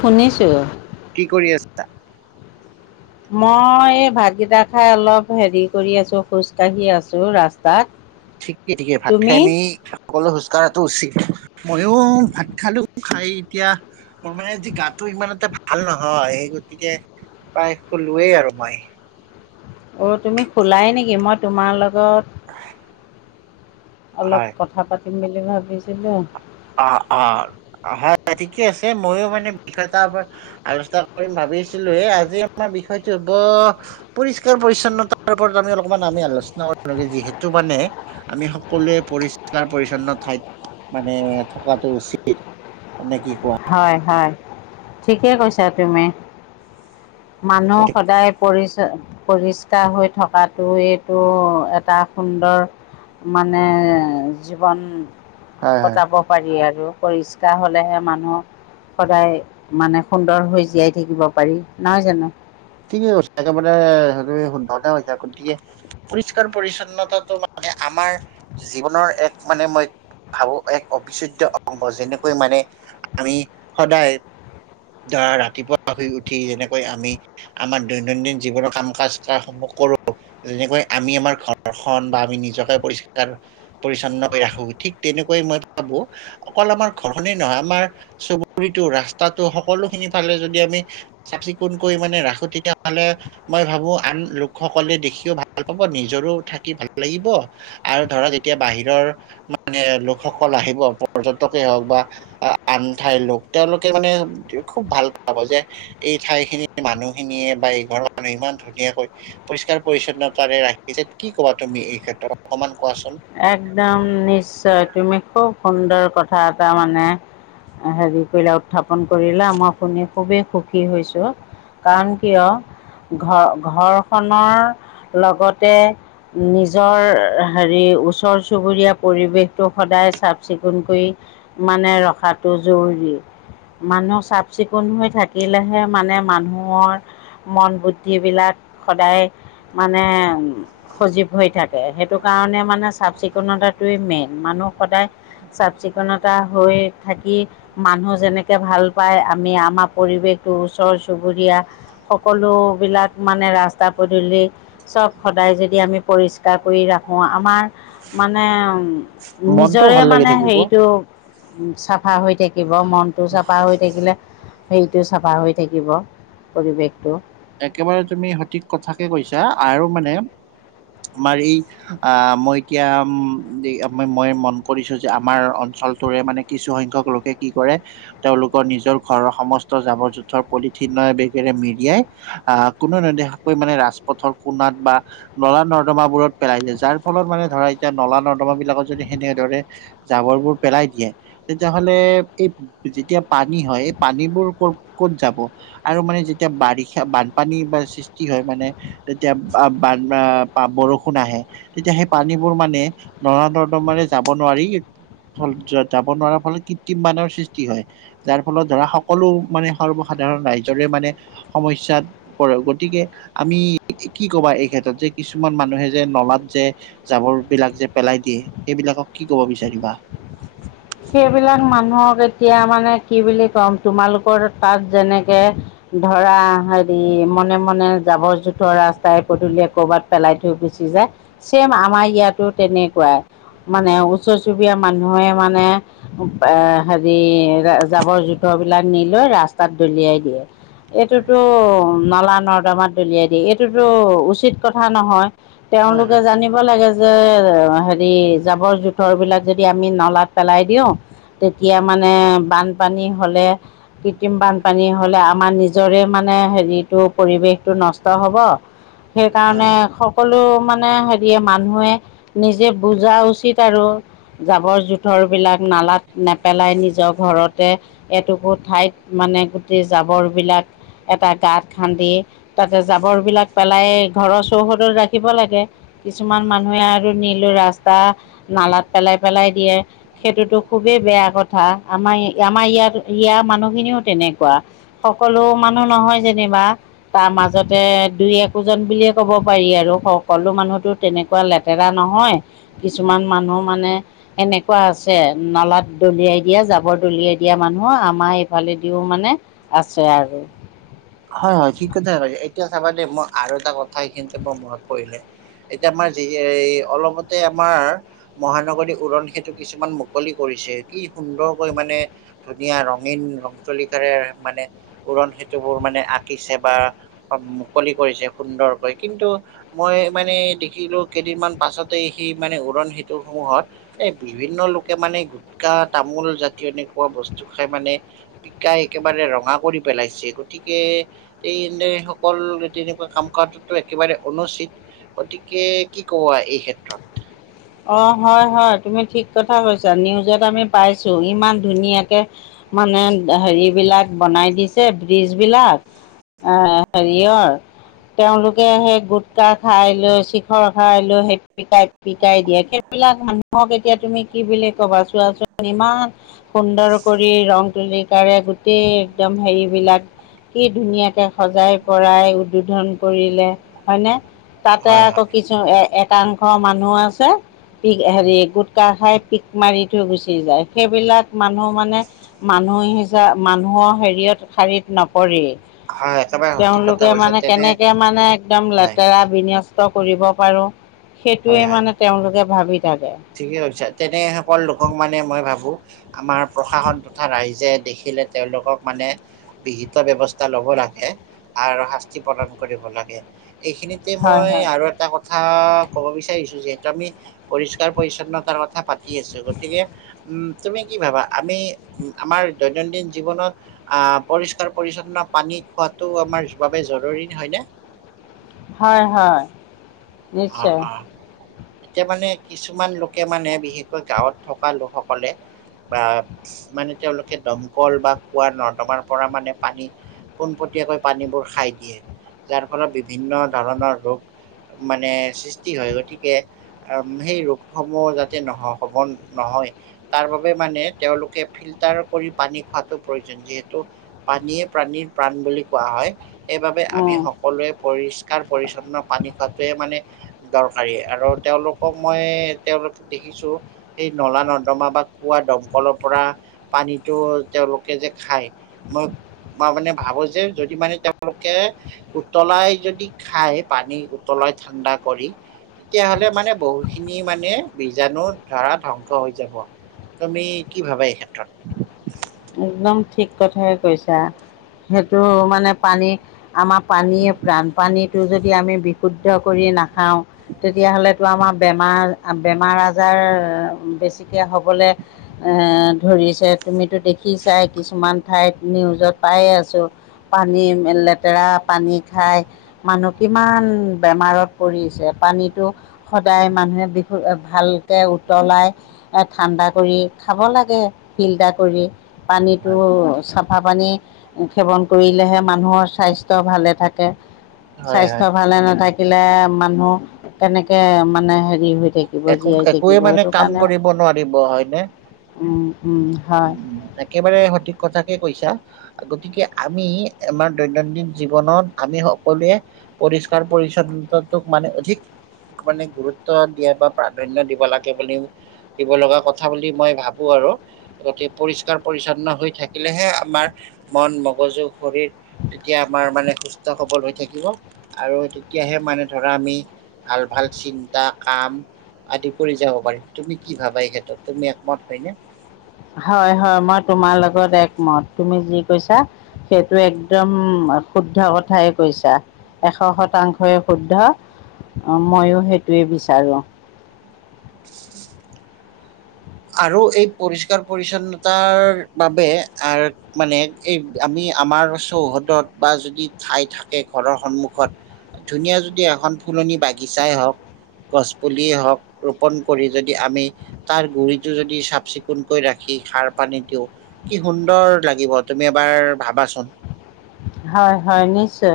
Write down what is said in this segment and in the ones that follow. শুনিছোঁ। কি কৰি আছিলা? মই এই ভাতকেইটা খাই অলপ হেৰী কৰি আছোঁ খোজ কাঢ়ি আছোঁ ৰাস্তাত। ঠিকে ঠিকে ভাত খাই তুমি আমি সকলো খোজ কাঢ়াটো উচিত। ময়ো ভাত খালো খাই এতিয়া মোৰ মানে আজি গাটো ইমান এটা ভাল নহয় সেই গতিকে প্ৰায় শুলোৱেই আৰু মই। অঁ তুমি শুলাই নেকি? মই তোমাৰ লগত অলপ হয় কথা পাতিম বুলি ভাবিছিলো। অঁ অঁ অঁ হয় ঠিকে আছে ময়ো মানে বিষয় এটা ওপৰত আলোচনা কৰিম ভাবিছিলোৱে। আজি আমাৰ বিষয়টো হ'ব পৰিষ্কাৰ পৰিছন্নতাৰ ওপৰত আমি অলপমান আমি আলোচনা কৰোঁ যিহেতু মানে আমি সকলোৱে পৰিষ্কাৰ পৰিচ্ছন্ন ঠাইত মানে থকাটো উচিত নে কি কোৱা হয় হয় ঠিকে কৈছা তুমি মানুহ সদায় পৰি পৰিষ্কাৰ হৈ থকাটো এইটো এটা সুন্দৰ মানে জীৱন হয় হয়। কটাব পাৰি আৰু পৰিস্কাৰ হলেহে মানুহ সদায় মানে সুন্দৰ হৈ জীয়াই থাকিব পাৰি নহয় জানো ঠিকে কৈছা একেবাৰে তুমি শুদ্ধকে কৈছা গতিকে পৰিষ্কাৰ পৰিচ্ছন্নতাটো মানে আমাৰ জীৱনৰ এক মানে মই ভাবো এক অবিচ্ছেদ্য অংগ যেনেকৈ মানে আমি সদায় ধৰা ৰাতিপুৱা শুই উঠি যেনেকৈ আমি আমাৰ দৈনন্দিন জীৱনৰ কাম কাজ কাৰ সমূহ কৰো যেনেকৈ আমি আমাৰ ঘৰখন বা আমি নিজকে পৰিষ্কাৰ পৰিচ্ছন্ন কৰি ৰাখো ঠিক তেনেকৈ মই ভাবো অকল আমাৰ ঘৰনে নহয় আমাৰ চুবুৰীটো ৰাস্তাটো সকলো খিনি ফালে যদি আমি চাফ চিকুণকৈ মানে ৰাখো তেতিয়াহলে মই ভাবো আন লোকসকলে দেখিও ভাল পাব নিজৰো থাকি ভাল লাগিব আৰু ধৰা এতিয়া বাহিৰৰ মানে লোকসকল আহিব পৰ্যটকেই হওক বা আন ঠাইৰ লোক তেওঁলোকে মানে খুব ভাল পাব যে এই ঠাইখিনি মানুহখিনিয়ে বা এইঘৰৰ মানুহে ইমান ধুনীয়াকৈ পৰিষ্কাৰ পৰিচ্ছন্নতাৰে ৰাখিছে কি ক'বা তুমি এই ক্ষেত্ৰত অকমান কোৱাচোন? একদম নিশ্চয় তুমি খুব সুন্দৰ কথা এটা মানে হেৰি কৰিলা উত্থাপন কৰিলা মই শুনি খুবেই সুখী হৈছো কাৰণ কিয় ঘৰ ঘৰখনৰ লগতে নিজৰ হেৰি ওচৰ চুবুৰীয়া পৰিৱেশটো সদায় চাফ চিকুণ কৈ মানে ৰখাটো জৰুৰী মানুহ চাফ চিকুণ হৈ থাকিলেহে মানে মানুহৰ মন বুদ্ধি বিলাক সদায় মানে সজীৱ হৈ থাকে সেইটো কাৰণে মানে চাফ চিকুণতাটোৱেই মেইন মানুহ সদায় চাফ চিকুণতা হৈ থাকি মানুহ যেনেকে ভাল পায় আমি আমাৰ পৰিৱেশটো ওচৰ চুবুৰীয়া সকলোবিলাক মানে ৰাস্তা পদূলি চব সদায় যদি আমি পৰিষ্কাৰ কৰি ৰাখো আমাৰ মানে মনটো নিজৰে ভাল লাগি মানে থাকিব হেৰিটো উ চাফা হৈ থাকিব মনটো চাফা হৈ থাকিলে হেৰিটো চাফা হৈ থাকিব পৰিৱেশটো একেবাৰে তুমি সঠিক কথাকে কৈছা আৰু মানে আমাৰ এই অ মই এতিয়া উ মই মন কৰিছো যে আমাৰ অঞ্চলটোৰে মানে কিছুসংখ্যক লোকে কি কৰে তেওঁলোকৰ নিজৰ ঘৰৰ সমস্ত জাবৰ জোঁথৰ পলিথিনৰ বেগেৰে মেৰিয়াই আহ কোনোও নেদেখাকৈ মানে ৰাজপথৰ কোণাত বা নলা নৰ্দমাবোৰত পেলাই যায় যাৰ ফলত মানে ধৰা এতিয়া নলা নৰ্দমা বিলাকত যদি সেনে দৰে জাবৰবোৰ পেলাই দিয়ে তেতিয়া হলে এই যেতিয়া পানী হয় এই পানীবোৰ কত ক'ত যাব আৰু মানে যেতিয়া বাৰিষা বানপানী বা সৃষ্টি হয় মানে তেতিয়া বান আ বৰষুণ আহে। তেতিয়া সেই পানীবোৰ মানে নৰা নৰ্দমাৰে যাব নোৱাৰি। ফলত যাব নোৱাৰাৰ ফলত কৃত্ৰিম বানৰ সৃষ্টি হয় যাৰ ফলত ধৰা সকলো মানে সৰ্বসাধাৰণ ৰাইজৰে মানে সমস্যাত পৰে গতিকে আমি কি কবা এই ক্ষেত্ৰত যে কিছুমান মানুহে যে নলাত যে জাবৰ বিলাক যে পেলাই দিয়ে সেইবিলাকক কি কব বিচাৰিবা? সেইবিলাক মানুহক এতিয়া মানে কি বুলি ক'ম তোমালোকৰ তাত যেনেকে। ধৰা হেৰি মনে মনে জাবৰ জোথৰ ৰাস্তাই পধূলিয়ে কৰবাত পেলাই থৈ গুচি যায় ছেম আমাৰ ইয়াতো তেনেকুৱাই। মানে ওচৰ চুবুৰীয়া মানুহে মানে। এ হেৰি জাবৰ জোথৰ বিলাক নি লৈ ৰাস্তাত দলিয়াই দিয়ে। হয় এইটোতো নলা নৰ্দমাত দলিয়াই দিয়ে এইটোতো উচিত কথা নহয় হয় তেওঁলোকে হয় জানিব। জানিব লাগে যে হেৰি জাবৰ জোথৰ বিলাক যদি আমি নলাত পেলাই দিওঁ। দিওঁ তেতিয়া মানে বানপানী হ'লে। কৃত্ৰিম বানপানী হ'লে, আমাৰ নিজৰে মানে হেৰিটো পৰিৱেশটো নষ্ট হ'ব। [unintelligible] সেইকাৰণে সকলো মানে হেৰিয়ে মানুহে নিজে বুজা উচিত আৰু। জাবৰ জোথৰবিলাক নালাত নেপেলাই নিজৰ ঘৰতে। এটুকুৰ ঠাইত মানে গোটেই জাবৰবিলাক এটা গাঁত খান্দি। তাতে জাবৰ বিলাক পেলাই ঘৰৰ চৌহদ ৰাখিব লাগে। কিছুমান মানুহে আৰু নিলো ৰাস্তা নালাত পেলাই পেলাই দিয়ে। সেইটোতো খুবেই বেয়া কথা আমাৰ আমাৰ ইয়াত ইয়াৰ মানুহখিনিও তেনেকুৱা। সকলো মানুহ নহয় যেনিবা। তাৰ মাজতে দুই একোজন বুলিয়ে ক'ব পাৰি আৰু সকলো মানুহতো- তেনেকুৱা লেতেৰা নহয় কিছুমান মানুহ মানে এনেকুৱা আছে। নলাত দলিয়াই দিয়া জাবৰ দলিয়াই দিয়া মানুহ আমাৰ এইফালেদিও মানে- আছে আৰু। হয় হয় ঠিক কথা কৈ, এতিয়া চাবা দেই মই আৰু এটা কথা এইখিনিতে মোৰ মনত পৰিলে। এতিয়া আমাৰ যি এই অলপতে আমাৰ মহানগৰী উৰণ সেইটো কিছুমান মুকলি কৰিছে কি সুন্দৰকৈ মানে। ধুনীয়া ৰঙীন ৰং তুলিকাৰে মানে উৰণ সেতুবোৰ মানে আঁকিছে বা মুকলি কৰিছে সুন্দৰকৈ কিন্তু। মই মানে দেখিলো কেইদিনমান পাছতে সি মানে উৰণ সেতু সমূহত। এ বিভিন্ন লোকে মানে গুটখা তামোল জাতীয় এনেকুৱা বস্তু খাই মানে। পিকাই একেবাৰে ৰঙা কৰি পেলাইছে গতিকে। এই সকল তেনেকুৱা কাম কৰাটোত একেবাৰে অনুচিত। গতিকে কি কবা এই ক্ষেত্ৰত। অ' হয় হয় তুমি ঠিক কথা কৈছা নিউজত আমি পাইছো ইমান ধুনীয়াকে- মানে হেৰিবিলাক বনাই দিছে ব্ৰিজবিলাক- এ হেৰিয়ৰ। তেওঁলোকে সেই গুটকা খাই লৈ চিখৰ খাই লৈ সেপিকাই- পিকাই দিয়ে সেইবিলাক মানুহক এতিয়া তুমি কি বুলি কবা চোৱাচোন ইমান- সুন্দৰ কৰি ৰং তুলিকাৰে গোটেই একদম হেৰিবিলাক- কি ধুনীয়াকৈ সজাই পৰাই উদ্বোধন কৰিলে হয়নে। তাতে হয় আকৌ হয় কিছু এ একাংশ মানুহ আছে। পিক উম, হেৰি গোটকা খাই পিক মাৰি থৈ গুচি যায় সেইবিলাক মানুহ মানে। মানুহ হিচা মানুহৰ হেৰিয়ত শাৰীত নপৰে। হয় একেবাৰে সঠিক কথা তেওঁলোকে কৈছে মানে তেনে কেনেকে মানে একদম হয় লেতেৰা- বিনষ্ট কৰিব পাৰোঁ সেইটোৱেই মানে তেওঁলোকে ভাবি থাকে। ঠিকেই কৈছা। তেনে সকল লোকক মানে মই ভাবো আমাৰ প্ৰশাসন তথা ৰাইজে দেখিলে তেওঁলোকক মানে বিহিত ব্যৱস্থা লব লাগে। আৰু শাস্তি প্ৰদান কৰিব লাগে এইখিনিত- হয় মই হয় আৰু এটা কথা ক'ব বিচাৰিছো যিহেতু আমি- কাৰ পৰিচছন্নতাৰ কথা পাতি আছো গতিকে উম- তুমি কি ভাবা আমি আমাৰ দৈনন্দিন জীৱনত- আহ পৰিষ্কাৰ পৰিচ্ছন্ন পানী খোৱাতটো আমাৰ বাবে জৰুৰী হয়নে? হয় হয় অ নিশ্চয়। অ এতিয়া মানে কিছুমান লোকে মানে বিশেষকৈ গাঁৱত থকা লোকসকলে বা মানে তেওঁলোকে দমকল বা খোৱা নৰ্দমাৰ পৰা মানে পানী পোনপটীয়াকৈ পানীবোৰ খাই দিয়ে। যাৰ ফলত বিভিন্ন ধৰণৰ ৰোগ মানে সৃষ্টি হয়। গতিকে আৰু সেই ৰোগসমূহ যাতে নহয় হবল নহয়, তাৰ বাবে মানে তেওঁলোকে ফিল্টাৰ কৰি পানী খোৱাতটো প্ৰয়োজন। যিহেতু পানীয়ে প্ৰাণীৰ প্ৰাণ বুলি কোৱা হয়। সেইবাবে আমি উম, সকলোৱে পৰিষ্কাৰ পৰিচ্ছন্ন পানী খোৱাটোৱে মানে দৰকাৰী আৰু তেওঁলোকক মই তেওঁলোকে দেখিছো সেই নলা নৰ্দমা বা কুৱা দমকলৰ পৰা পানীতটো তেওঁলোকে যে খায় মই মই মানে ভাবো যে যদি মানে তেওঁলোকে উতলাই যদি খায় পানী- তললৈ ঠাণ্ডা কৰি তেতিয়াহলে মানে বহু খিনি মানে বীজাণু ধৰা ধ্বংস হৈ যাব। তুমি কি ভাবা এই ক্ষেত্ৰত? একদম ঠিক কথাই কৈছা। সেইটো মানে পানী আমাৰ পানীয়ে প্ৰাণ পানীটো যদি আমি বিশুদ্ধ কৰি নাখাওঁ, তেতিয়াহলেতো আমাৰ বেমাৰ বেমাৰ আজাৰ বেছিকে হবলে ধৰিছে তুমিতো দেখিছাই কিছুমান ঠাইত নিউজত পায়ে আছোঁ। পানী লেতেৰা পানী খাই মানুহ কিমান বেমাৰত পৰিছে, পানীটো সদায় মানুহে বিষো ভালকে উতলাই এ ঠাণ্ডা কৰি খাব লাগে ফিল্টাৰ কৰি পানীতটো হয় চা ফা পানী সেৱন কৰিলেহে মানুহৰ স্বাস্থ্য ভালে থাকে। হয় স্বাস্থ্য হয় ভালে নাথাকিলে মানুহ কেনেকে মানে হেৰি হৈ থাকিব। একো জীয়াই একোৱে থাকিব মানে সেইটো কাম কাৰণে কৰিব নোৱাৰিব হয়নে। উম উম। উম হয় উম একেবাৰে সঠিক কথাকে কৈছা। গতিকে আমি আমাৰ দৈনন্দিন জীৱনত আমি সকলোৱে পৰিষ্কাৰ পৰিচ্ছন্নতাটোক মানে অধিক মানে গুৰুত্ব দিয়া বা প্ৰাধান্য দিব লাগে বুলি দিব লগা কথা বুলি মই ভাবো আৰু। অতি পৰিষ্কাৰ পৰিচ্ছন্ন হৈ থাকিলেহে আমাৰ মন, মগজু, শৰীৰ, তেতিয়া আমাৰ মানে সুস্থ সবল হৈ থাকিব আৰু তেতিয়াহে মানে ধৰা আমি ভাল ভাল চিন্তা কাম আদি কৰি যাব পাৰিম। তুমি কি ভাবা এই ক্ষেত্ৰত তুমি একমত হয়নে? হয় হয় মই তোমাৰ লগত একমত তুমি যি কৈছা, সেইটো একদম শুদ্ধ কথাই কৈছা। এশ শতাংশই শুদ্ধ ময়ো সেইটোৱে বিচাৰোঁ। [inaudible] আৰু এই পৰিষ্কাৰ পৰিচ্ছন্নতাৰ বাবে আৰ মানে এই আমি আমাৰ চৌহদত বা যদি ঠাই থাকে ঘৰৰ সন্মুখত ধুনীয়া যদি এখন ফুলনি বাগিচাই হওক। গছপুলিয়েই হওক ৰোপণ কৰি যদি আমি তাৰ গুৰিত টো যদি চাফ চিকুণকৈ ৰাখি সাৰ পানী দিওঁ, কি সুন্দৰ লাগিব তুমি এবাৰ ভাবাচোন। হয় হয় নিশ্চয়।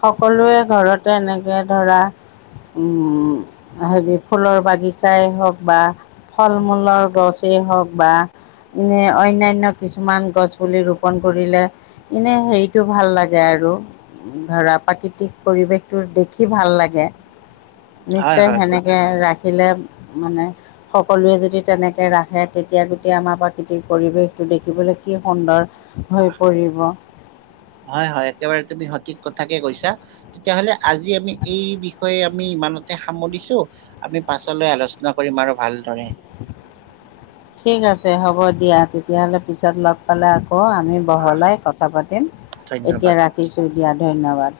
সকলোৱে ঘৰতে এনেকে ধৰা। উম হেৰি ফুলৰ বাগিচাই হওক বা ফল মূলৰ গছেই হওক বা এনে অন্যান্য কিছুমান গছ পুলি ৰোপণ কৰিলে এনেই হেৰিটো ভাল লাগে আৰু। ধৰা প্ৰাকৃতিক পৰিৱেশটো দেখি ভাল লাগে হয় নিশ্চয় হয় ক- সেনেকে ৰাখ- সিলে মানে। সকলোৱে যদি তেনেকৈ ৰাখে তেতিয়া গোটেই আমাৰ প্ৰাকৃতিক পৰিৱেশটো দেখিবলৈ কি সুন্দৰ হৈ পৰিব। হয় হয় একেবাৰে তুমি সঠিক কথাকে কৈছা। তেতিয়া হ'লে আজি আমি এই বিষয়ে আমি ইমানতে সামৰিছো। আমি পাছলৈ আলোচনা কৰিম আৰু ভালদৰে। ঠিক আছে হ'ব দিয়া তেতিয়াহলে পিছত লগ পালে আকৌ আমি আহ বহলাই কথা পাতিম ধন্যবাদ এতিয়া ৰাখিছোঁ দিয়া ধন্যবাদ।